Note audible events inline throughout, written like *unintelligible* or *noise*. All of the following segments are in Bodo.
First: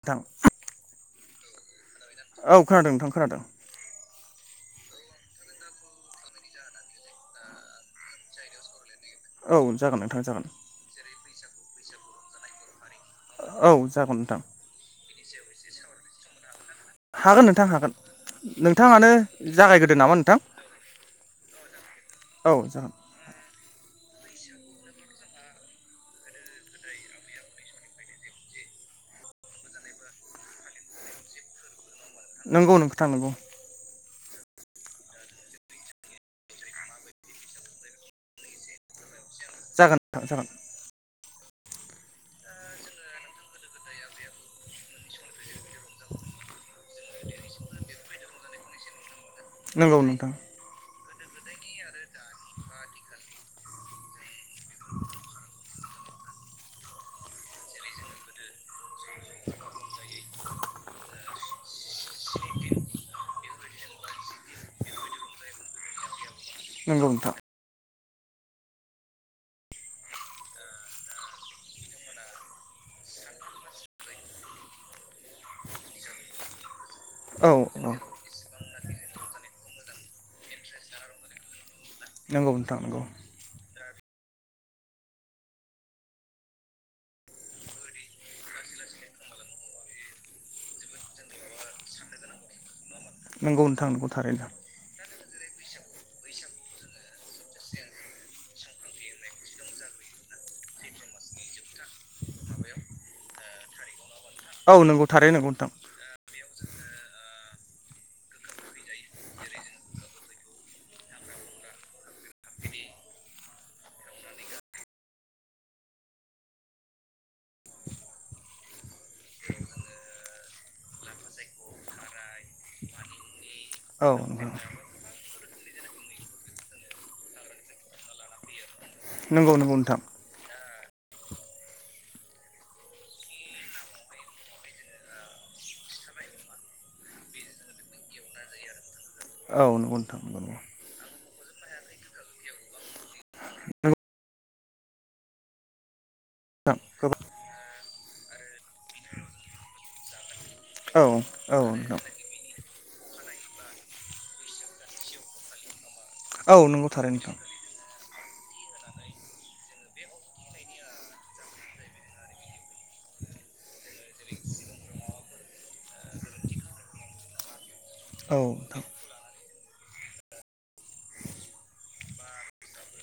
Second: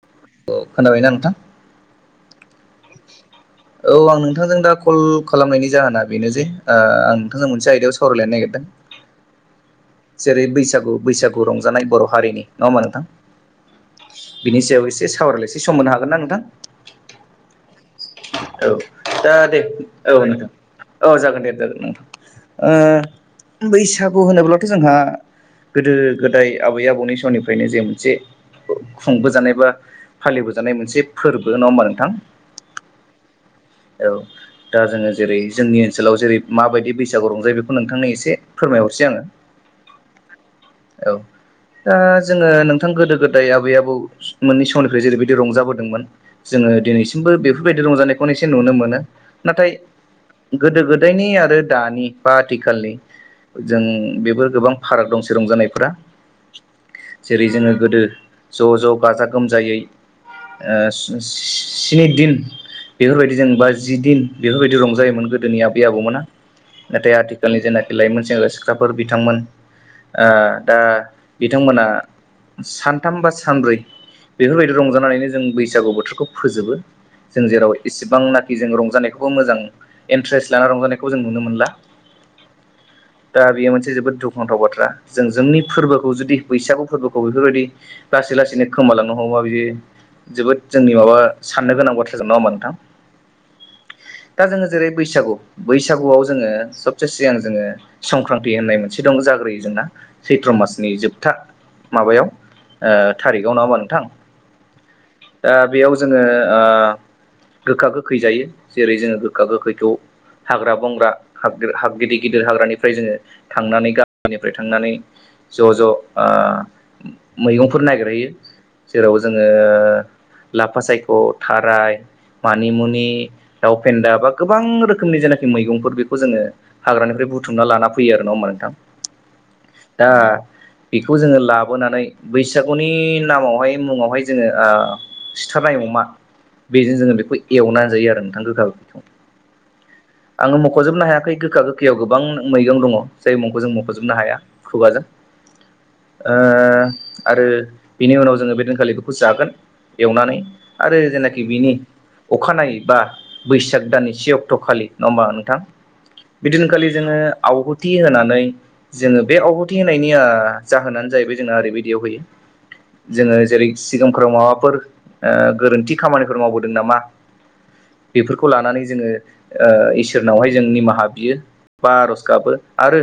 नोंथां औ खोनाबायना नोंथां? औ खोनादों नोंथां खोनादों औ आं नोंथांजों दा कल खालामनायनि जाहोना बेनो जे ओ-आं नोंथांजों मोनसे आयदायाव सावरायलायनो नागिरदो औ जागोन नोंथां जागोन जेरै बैसागु बैसागु रंजानाय बर हारिनि नङा होनबा नोंथां? औ जागोन नोंथां। बिनि सायाव एसे सावरायलायसे सम मोननो हागोन ना नोंथां? हागोन नोंथां हागोन औ नोंथाङानो दा दे जागायग्रोदो नामा औ नोंथां औ जागोन दे जागोन नथां। औ जागोन ओ-बैसागु होनोब्लाथ जोंहा गोदो गोदाय आबै आबौनि समनिफ्रायनो जे मोनसे खुंबोजानाय बा फालिबोजानाय मोनसे फोरबो नङा होमा नोंथां? नंगौ नोंथां नंगौ। औ। दा जोङो जेरै जोंनि ओनसोलाव जेरै माबायदि बैसागु रंजायो बेखौ नोंथांनो एसे फोरमायहरसै आङो जागोन नोंथां जागोन। औ दा जोङो नोंथां गोदो गोदाय आबै आबौ मोननै समनिफ्राय जेरैबायदि रंजाबोदोंमोन जोङो। ओ दिनैसिमबो बेफोरबायदि रंजानाय। हनैसो नुनो मोनो नाथाय नंगौ नोंथां गोदो गोदायनि आरो दानि। बा आथिखालनि जों बेफोर गोबां फाराग दंसै रंजानाय फोरा। जेरै जोङो गोदो ज ज गाजा गोमजायै। ओ स्नि दिन। बेफोरबायदि जेनेबा जि दिन बेफोरबायदि रंजायोमोन गोदोनि आबै आबौमोना नंगौ नाथाय नोंथां आथिखालनि जेना। लाइमोन सेंग्रा सिख्लाफोर बिथांमोन ओ-दा बिथांमोना। सानथाम बा सानब्रै बेफोरबायदि रंजानानैनो जों बैसागु बोथोरखौ फोजोबो। औ जों जेराव इसेबांनाखि जों रंजानायखौबो मोजां इन्ट्रेस्ट लानानै रंजानायखौ जों नुनो मोनला। नंगौ नोंथां नंगौ। दा बेयो मोनसे जोबोद दुखुनांथाव बाथ्रा जों जोंनि फोरबोखौ जुदि बैसागु फोरबोखौ बेफोरबायदि लासै लासैनो खम। हबालांनो हमबा बिदि जोबोद जोंनि माबा साननो गोनां बाथ्राजों नङा उमबा नोंथां। नंगौ नोंथां नंगौ दा थारैनो जोङो जेरै बैसागु। बैसागुआव जोङो सबसे सिगां जोङो संक्रान्ति होननाय मोनसे दं जाग्रोयो जोंना सैत्र। मासनि जोबथा माबायाव ओ-थारिकाव नाङा होमाबा नोंथां। औ नंगौ थारैनो दा बेयाव जोङो ओ। गोखा गोखै जायो जेरै जोङो गोखा गोखैखौ। हाग्रा बंग्रा हाब हाब गिदिर गिदिर हाग्रानिफ्राय जोङो थांनानै गामिनिफ्राय थांनानै। ज ज ओ-मैगंफोर नागिर हैयो। जेराव जोङो लाफा सायख थाराय। मानिमुनि दाउ फेन्दा बा गोबां रोखोमनि जेन। बे मैगंफोर बेखौ जोङो हाग्रानिफ्राय बुथुमना लाना फैयो आरो होनबा नोंथां। नंगौ नंगौ नोंथां। दा बेखौ जोङो लाबोनानै बैसागुनि नामावहाय मुङावहाय जोङो ओ- सिथारनाय एवो। मा बेजोङो बेखौ एवनानै जायो आरो नोंथां गोखा गोखै। औ नंगौ नोंथां। नंगौ आङो मखजोबनो हायाखै गोखा गोखैयाव गोबां मैगं दङ जाय मुंखौ जों नंगौ मखजोबनो हाया खुगाजों। नोंथां गोबां ओ-आरो बिनि उनाव जोङो बे दिनखालि बेखौ जागोन। एवनानै आरो औ जेनाखि औ बिनि। नोंथां अखानायै बा बैसाग दाननि से अक्ट'खालि नङा हबा नोंथां। औ नंगौ बिदिनोखालि जोङो थारैनो नोंथां आवहुथि होनानै। ओमफाय जोङो बे आवहुथि होनायनि ओ जाहोनानो जाहैबाय जोंना ओरैबायदियाव होयो। जोङो जेरै सिगांफोराव माबाफोर ओ गोरोन्थि खामानिफोर मावबोदों नामा। औ बेफोरखौ नोंथां लानानै जोङो ओ इसोरनावहाय जों निमाहा बियो। बा आर'ज गाबो आरो।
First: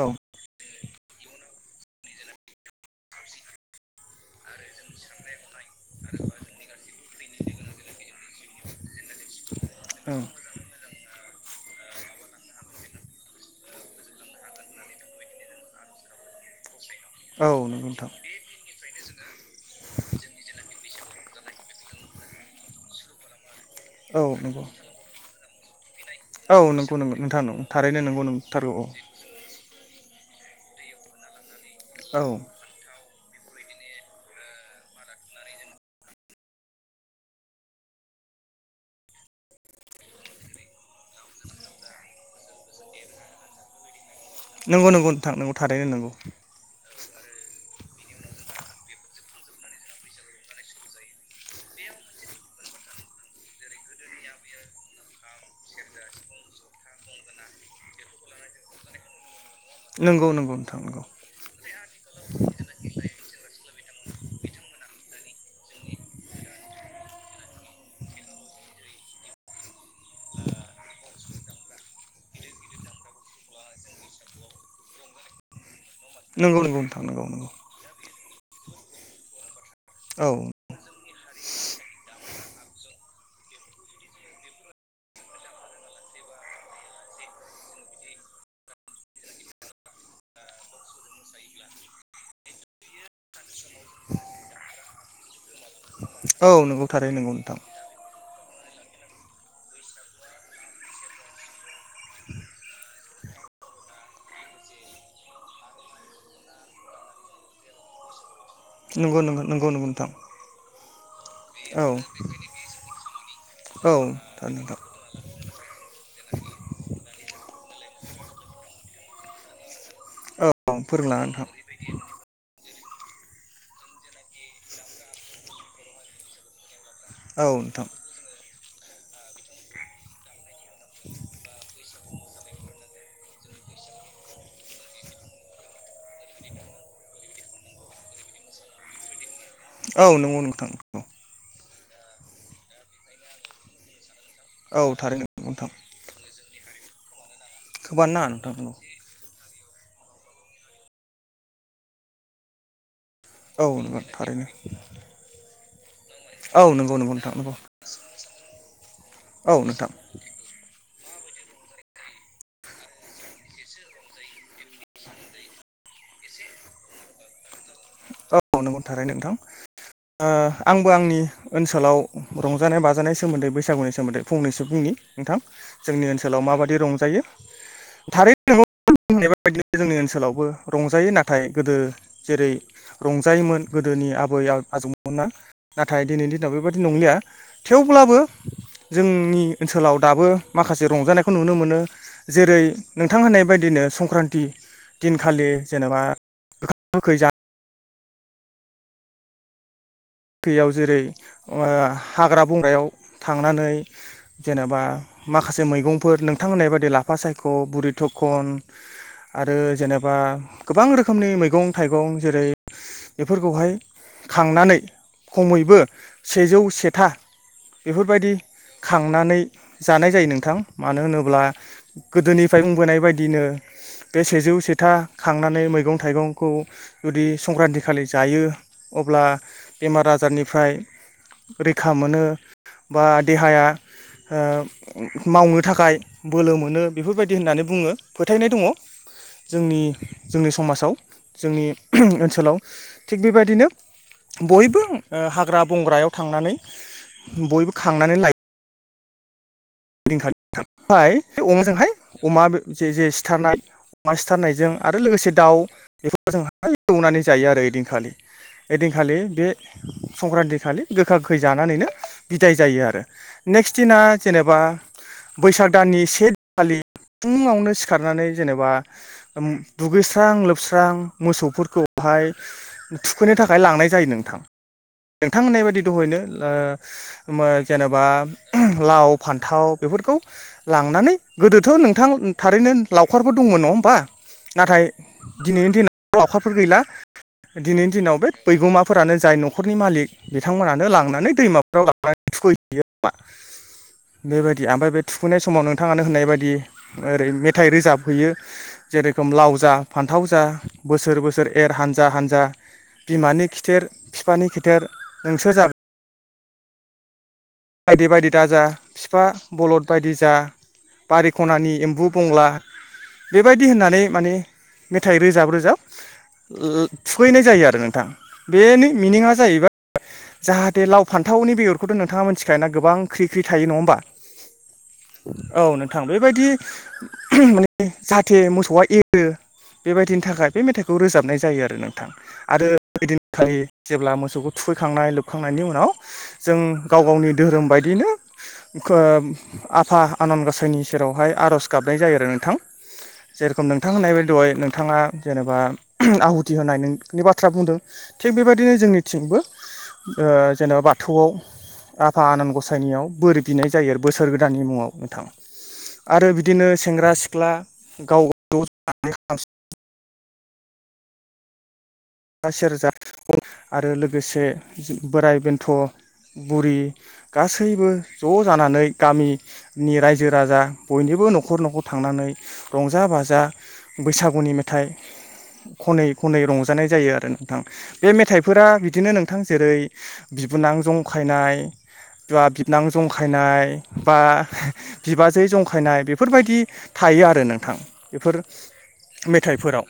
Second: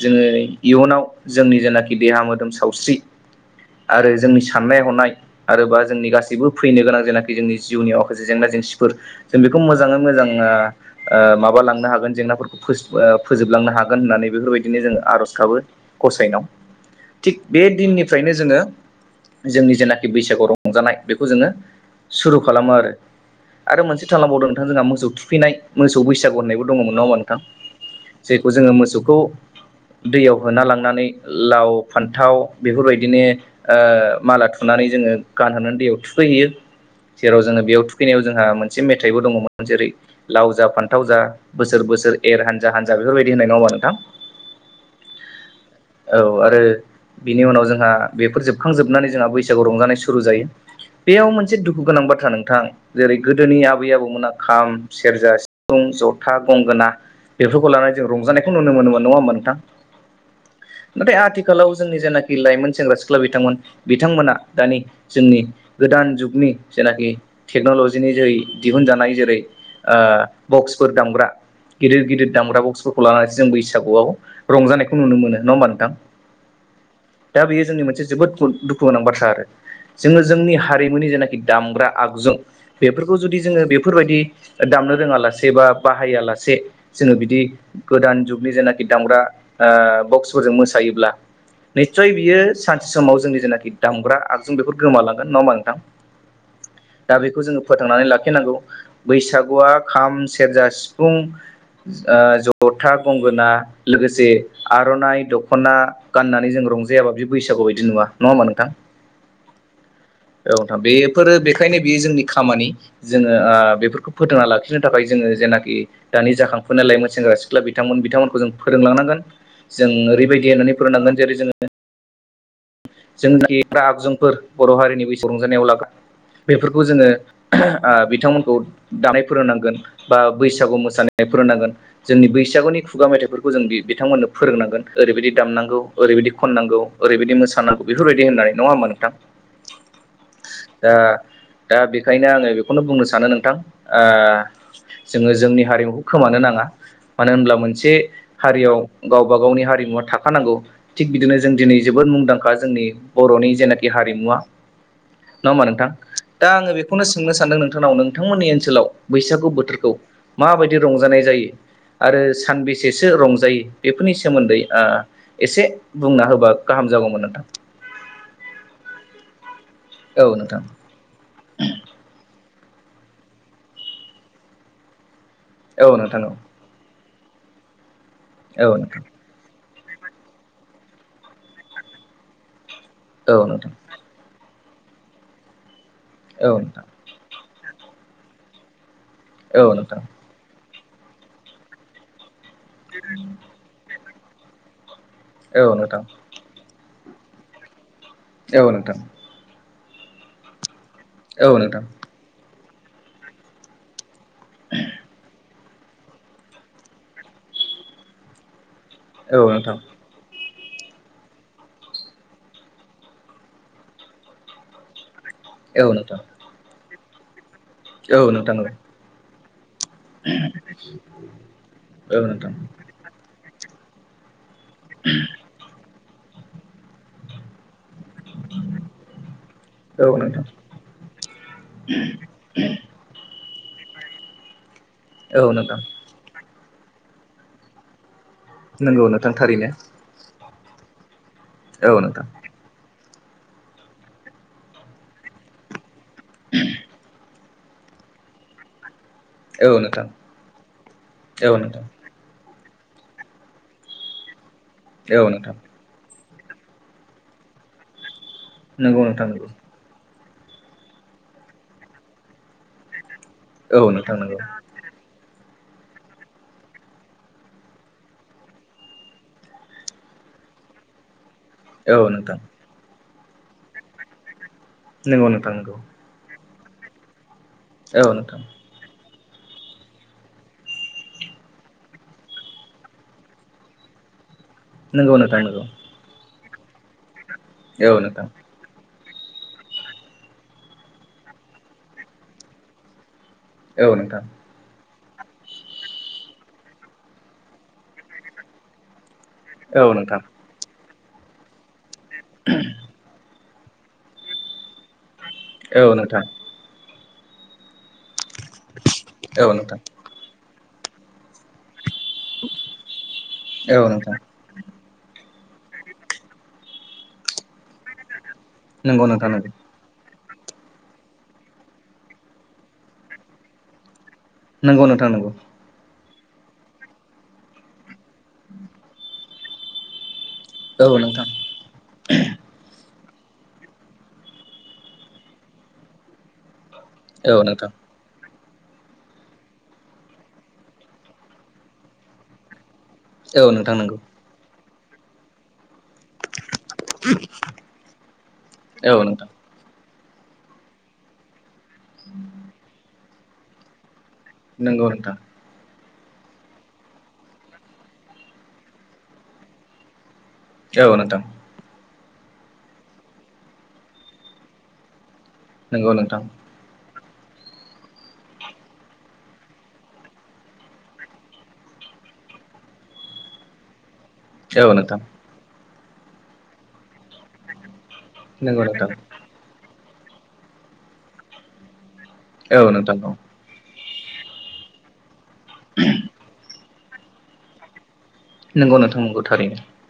औ जोङो इयुनाव जोंनि जेनाखि देहा मोदोम सावस्रि। आरो जोंनि साननाय हनाय आरो बा जोंनि गासैबो फैनो गोनां जेनाखि जोंनि जिउनि माखासे। जेंना जेंसिफोर जों बेखौ मोजाङै मोजां औ ओ ओ माबा लांनो हागोन जेंनाफोरखौ फोजोब ओ। फोजोबलांनो हागोन होननानै बेफोरबायदिनो जों आर'ज गाबो गसायनाव। थिग औ बे नंगौ नोंथां दिननिफ्रायनो जोङो। जोंनि जेनाखि बैसागुआव रंजानाय बेखौ जोङो सुरु खालामो आरो। आरो मोनसे औ थालां बावदों नंगौ नोंथां जोंहा मोसौ थुखैनाय मोसौ बैसो। बैसागु औ होननायबो दङमोन नंगौ नाङा नंगौ उमबा नोंथां नंगौ थारैनो नंगौ जायखौ नंथारगौ जोङो मोसौखौ। दैयाव होना लांनानै लाव औ फान्थाव बेफोरबायदिनो। ओ माला थुनानै जोङो गानहोनानै दैयाव थुखैहैयो जेराव जोङो बेयाव थुखयो। फैनायाव जोंहा मोनसे मेथाइबो दङमोन जेरै लाव जा फान्थाव जा बोसोर बोसोर एर हानजा हानजा। बेफोरबायदि होननाय नङा ओनबा नोंथां। नंगौ नंगौ नोंथां थारैनो नोंगौ। औ आरो बिनि उनाव जोंहा बेफोर जोबखांजोबनानै जोंहा बैसागु रंजानाय सुरु जायो बेयाव मोनसे दुखु गोनां बाथ्रा नोंथां जेरै गोदोनि आबै आबौमोना खाम सेरजा सिफुं जथा गंगोना बेफोरखौ लानानै जों रंजानायखौ नुनो मोनोन नङा होमा नोंथां नंगौ नंगौ नोंथां नंगौ नाथाय आथिखालाव जोंनि जेनाखि लाइमोन सेंग्रा सि सिख्ला बिथांमोन बिथांमोना दानि जोंनि गोदान जुगनि जेनाखि टेक्न'लजिनि जै दिहुनजानाय जेरै ओ बक्सफोर दामग्रा गिदिर गिदिर दामग्रा बक्सफोरखौ लानानैसो जों बैसागुआव रंजानायखौ नुनो मोनो नङा होमबा नोंथां नंगौ नंगौ नोंथां नंगौ दा नंगौ बेयो जोंनि मोनसे जोबोद। दुखु गोनां बाथ्रा आरो जोङो औ जोंनि हारिमुनि जेनाखि दामग्रा आगजु बेफोरखौ जुदि जोङो बेफोरबायदि दामनो रोङा लासे बा बाहायालासे जोङो बिदि गोदान जुगनि जेनाखि दामग्रा ओ बक्सफोरजों मोसायोब्ला निस्सय बियो सानसे समाव जोंनि जेनाखि दामग्रा आगजु बेफोर गोमालांगोन नङा होमा नोंथां। औ नंगौ। दा थारैनो नंगौ बेखौ नोंथां जोङो फोथांनानै लाखिनांगौ बैसागुआ खाम सेरजा सिफुं जा जथा गंगोना लोगोसे आर'नाइ दख'ना गाननानै जों रंजायाबा बि बैसागु बायदि नुआ नङा होमबा नों थ नंगौ नंगौ नंगौ नंगौ नोंथां औ नोंथां बेफोरो बेखायनो औ बे जोंनि खामानि जोङो औ बेफोरखौ फोथांना थारैनो नोंथां लाखिनो थाखाय जोङो जेनाखि उ दानि जाखांफुनाय लाइमोन सेंग्रा सिख्ला बिथांमोन बिथांमोनखौ जों फोरोंलांनांगोन जों ओरैबायदि औ दि होननानै फोरोंनांगोन फोरोंलाङा जेरै नोंथां जोङो। जोंनि राग जोंफोर बर' हारिनि बैसो रंजानायाव लागोन बेफोरखौ बे खौ जोङो औ नोंथां बिथांमोनखौ दानाय फोरोंनांगोन बा बैसागु मोसानाय फोरोंनांगोन जोंनि बैसागुनि खुगा मेथाइफोरखौ जों बिथांमोननो फोरोंनांगोन ओरैबायदि दामनांगौ ओरैबायदि खनांगौ ओरैबायदि मोसानांगौ बेफोरबायदि होननानै नङाबा बा नोंथां औ नंगौ नोंथां दा दा बेखायनो आङो बेखौनो बुंनो सानो नोंथां ओ औ थारैनो जोङो नंगौ जोंनि नोंथां हारिमुखौ खोमानो नाङा मानो होनब्ला मोनसे खोबानो नाङा नोंथां नंगौ हारियाव गावबा गावनि हारिमुवा थाखानांगौ थिग बिदिनो जों दिनै जोबोद मुंदांखा जोंनि बरनि औ जेनाकि नंगौ हारिमुवा थारैनो नङा होमबा नोंथां? दा औ आङो नंगौ बेखौनो नंगौ सोंनो नोंथां नंगौ सान्दों नोंथांनाव नों- नोंथांमोननि ओनसोलाव बैसागु औ नोंथां बोथोरखौ मा बायदि रंजानाय जायो? आरो सानबेसेसो रंजायो बेफोरनि सोमोन्दै ओ एसे बुंना होबा गाहाम- जागौमोन नोंथां। औ नंगौ थारै नों नोंथां औ नोंथां आंबो आंनि ओनसोलाव- रंजानाय बाजानाय सोमोन्दै बैसागुनि सोमोन्दै फंनैसो बुंनि नोंथां औ जोंनि नोंथां ओनसोलाव माबायदि रंजायो औ नोंथां *unintelligible* जोंनि ओनसोलावबो रंजायो नाथाय गोदो जेरै औ रंजायोमोन नोंथां गोदोनि आबै आजौमोनना नाथाय दिनैनि औ दिनाव नोंथां बेबायाददि नंलिया थेवब्लाबो जोंनि औ ओनसोलाव नोंथां दाबो- माखासे रंजानायखौ नुनो मोनो जेरै नोंथां होननाय बायदिनो संक्रान्ति- दिनखालि औ नोंथां जेनेबा गोखा गोखै जा- औ नोंथां दैयाव जेरै औ ओ नोंथां हाग्रा बंग्रायाव थांनानै जेनेबा माखासे मैगंफोर नोंथां होननाय बायदि लाफा सायख औ बुरि थखन- औ आरो नोंथां जेनेबा गोबां रोखोमनि मैगं थाइगं जेरै- बेफोरखौहाय खांनानै खमैबो औ नोंथां सेजौ सेथा औ बेफोरबायदि नोंथां खांनानै- जानाय जायो नोंथां मानो होनोब्ला औ नोंथां गोदोनिफ्राय बुंबोनाय बायदिनो बे सेजौ सेथा खांनानै मैगं थाइगंखौ जुदि संक्रान्ति खालि जायो अब्ला बेमार औ नोंथां आजारनिफ्राय रैखा मोनो बा देहाया- ओ औ मावनो नोंथां थाखाय बोलो मोनो बेफोरबायदि होननानै बुङो। फोथायनाय दङ नंगौ नोंथां थारैनो जोंनि जोंनि समाजाव जोंनि औ नोंथां ओनसोलाव थिग बेबायदिनो बयबो ओ हाग्रा बंग्रायाव थांनानै- बयबो खांनानै लायो- औ नोंथां *unintelligible* ओमफ्राय बे औ अमा जोंहाय नोंथां अमा जे जे सिथारनाय अमा सिथारनाय- जों आरो औ लोगोसे नोंथां दाउ बेफोरखौ जों हाय एवनानै जायो आरो ओइदिनखालि। नंगौ ओइदिनखालि नोंथां नंगौ बे- संक्रान्ति खालि गोखा गोखै जानानैनो बिदाय जायो आरो नेक्स औ दिना नोंथां नंगौ जेनेबा- बैसाग दाननि से दि खालि- फुङावनो सिखारनानै जेनेबा उम दुगैस्रां-लोबस्रां औ मोसौफोरखौहाय नोंथां थुखैनो थाखाय लांनाय जायो नोंथां। नंगौ नोंथां होननाय नंगौ बायदि दहैनो ओ-ओ औ जेनेबा नोंथां लाव फान्थाव बेफोरखौ लांनानै गोदोथ नोंथां थारैनो लावखारफोर दंमोन नङा होमबा? नाथाय नंगौ नोंथां नंगौ दिनैनि दिनाव लावखाफोर गैला औ दिनैनि दिनाव नोंथां बे बैगुमा- फोरानो जाय नखरनि मालिक बिथांमोनानो लांनानै दैमाफोराव लांनानै थुखै हैयो आरोना। औ नोंथां ओमफाय बे थुखैनाय समाव नोंथाङानो होननाय बायदि ओरै मेथाइ रोजाब हैयो जेरै- रोखोम लाव जा औ नोंथां फान्थाव जा बोसोर बोसोर एर हानजा हानजा बिमानि खि- खिथेर बिफानि खिथेर- नोंसोर जागोन औ नोंथां बायदि बायदि दाजा बिफा औ नोंथां औ नोंथां बलद बायदि जा बारि खनानि एम्बु बंग्ला बेबायदि औ होननानै नोंथां माने- मेथाइ रोजाब रोजाब ओ थुखैनाय जायो आरो नोंथां। बेनि नंगौ नोंथां मिनिङा नंगौ जाहैबाय जाहाथे लाव फान्थावनि बेगरखौथ नोंथाङा मिथिख- दाना गोबां ख्रिख्रि थायो नङा होनबा? नोंगौ नोंथां नोंगौ थां बेबायदि माने जाहाथे मोसौआ एरो बेबायदिनो- नि थाखाय बे मेथाइखौ औ नोंथां रोजाबनाय जायो आरो नोंथां आरो। ओइदिनखालि जेब्ला मोसौखौ थुखैखांनाय लोबखांनायनि उनाव जों गाव गावनि औ धोरोम नोंथां बायदिनो खो आफा आनान गसायनि सेरावहाय आर'ज गाबनाय जायो आरो नोंथां। औ जेरोखोम नोंथां नंगौ होननाय बायदि दहाय नोंथाङा जेनेबा आहु थि होनायनि बाथ्रा बुंदों थिग बेबायदिनो औ नोंथां जोंनिथिंबो ओ जेनेबा बाथौआव आफा आनान गसायनियाव बोर बिनाय जायो आरो। बोसोर गोदाननि मुङाव नोंथां आरो बिदिनो सेंग्रा सिख्ला गाव गानानै औ नोंथां जथा सेरजा आरो लोगोसे बोराय बेन्थ' नंगौ नोंथां बुरि गासैबो ज' जानानै गामिनि रायजो राजा बयनिबो न'खर न'खर थां थांनानै रंजा बाजा बैसागुनि औ मेथाइ नोंथां खनै खनै रंजानाय जायो आरो नोंथां। बे नंगौ मेथाइफोरा नोंथां बिदिनो नोंथां जेरै बिबोनां जंखायनाय बा औ बिबोनां नोंथां औ जंखायनाय बा बिबाजै जंखायनाय बेफोरबायदि थायो आरो नोंथां। बेफोर नंगौ नोंथां नंगौ थारैनो मेथाइफोराव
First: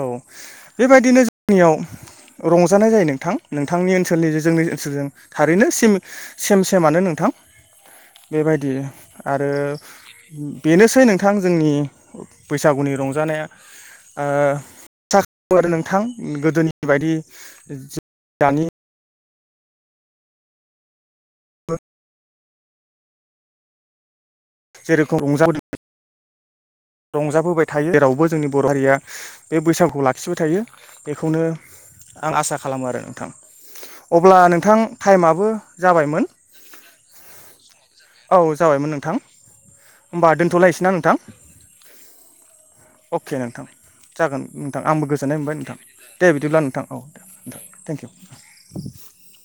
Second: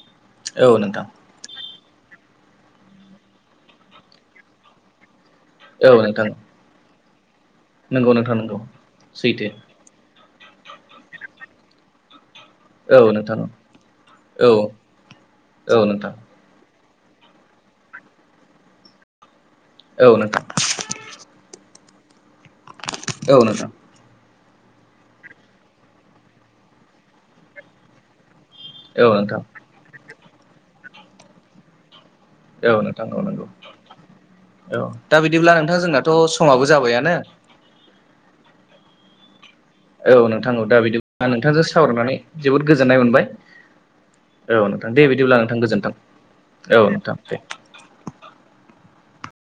औ औ नोंथां बेबायदिनो जोंनियाव रंजानाय जायो नोंथां नोंथांनि ओनसोलनि जों जोंनि ओनसोलजों थारैनो औ सेम नोंथां सेम सेमानो नोंथां। नंगौ नोंथां नंगौ बेबायदि सैथो आरो बेनोसै नोंथां जोंनि बैसागुनि औ नोंथां रंजानाया औ ओ *unintelligible* नोंथां गोदोनि बायदि दानि औ नोंथां औ नोंथां। जेरेखम रंजा रंजाबोबाय थायो जेरावबो जोंनि बर' हारिया बे बैसागुखौ लाख खिबो थायो बेखौनो आं आसा औ खालामो आरो औ नोंथां। नंगौ अब्ला नोंथां औ दा टाइमाबो बिदिब्ला नोंथां जोंनाथ' जाबायमोन। समाबो जाबायानो औ जाबायमोन नोंथां औ होमबा नोंथां दा दोनथ'लायसै ना बिदि नोंथां नोंथांजों सावरायनानै जोबोद गोजोननाय मोनबाय अके नोंथां जागोन औ नोंथां दे आंबो बिदिब्ला गोजोननाय मोनबाय नोंथां गोजोन्थों दे बिदिब्ला नोंथां औ दे नोंथां थेंक इउ *inaudible*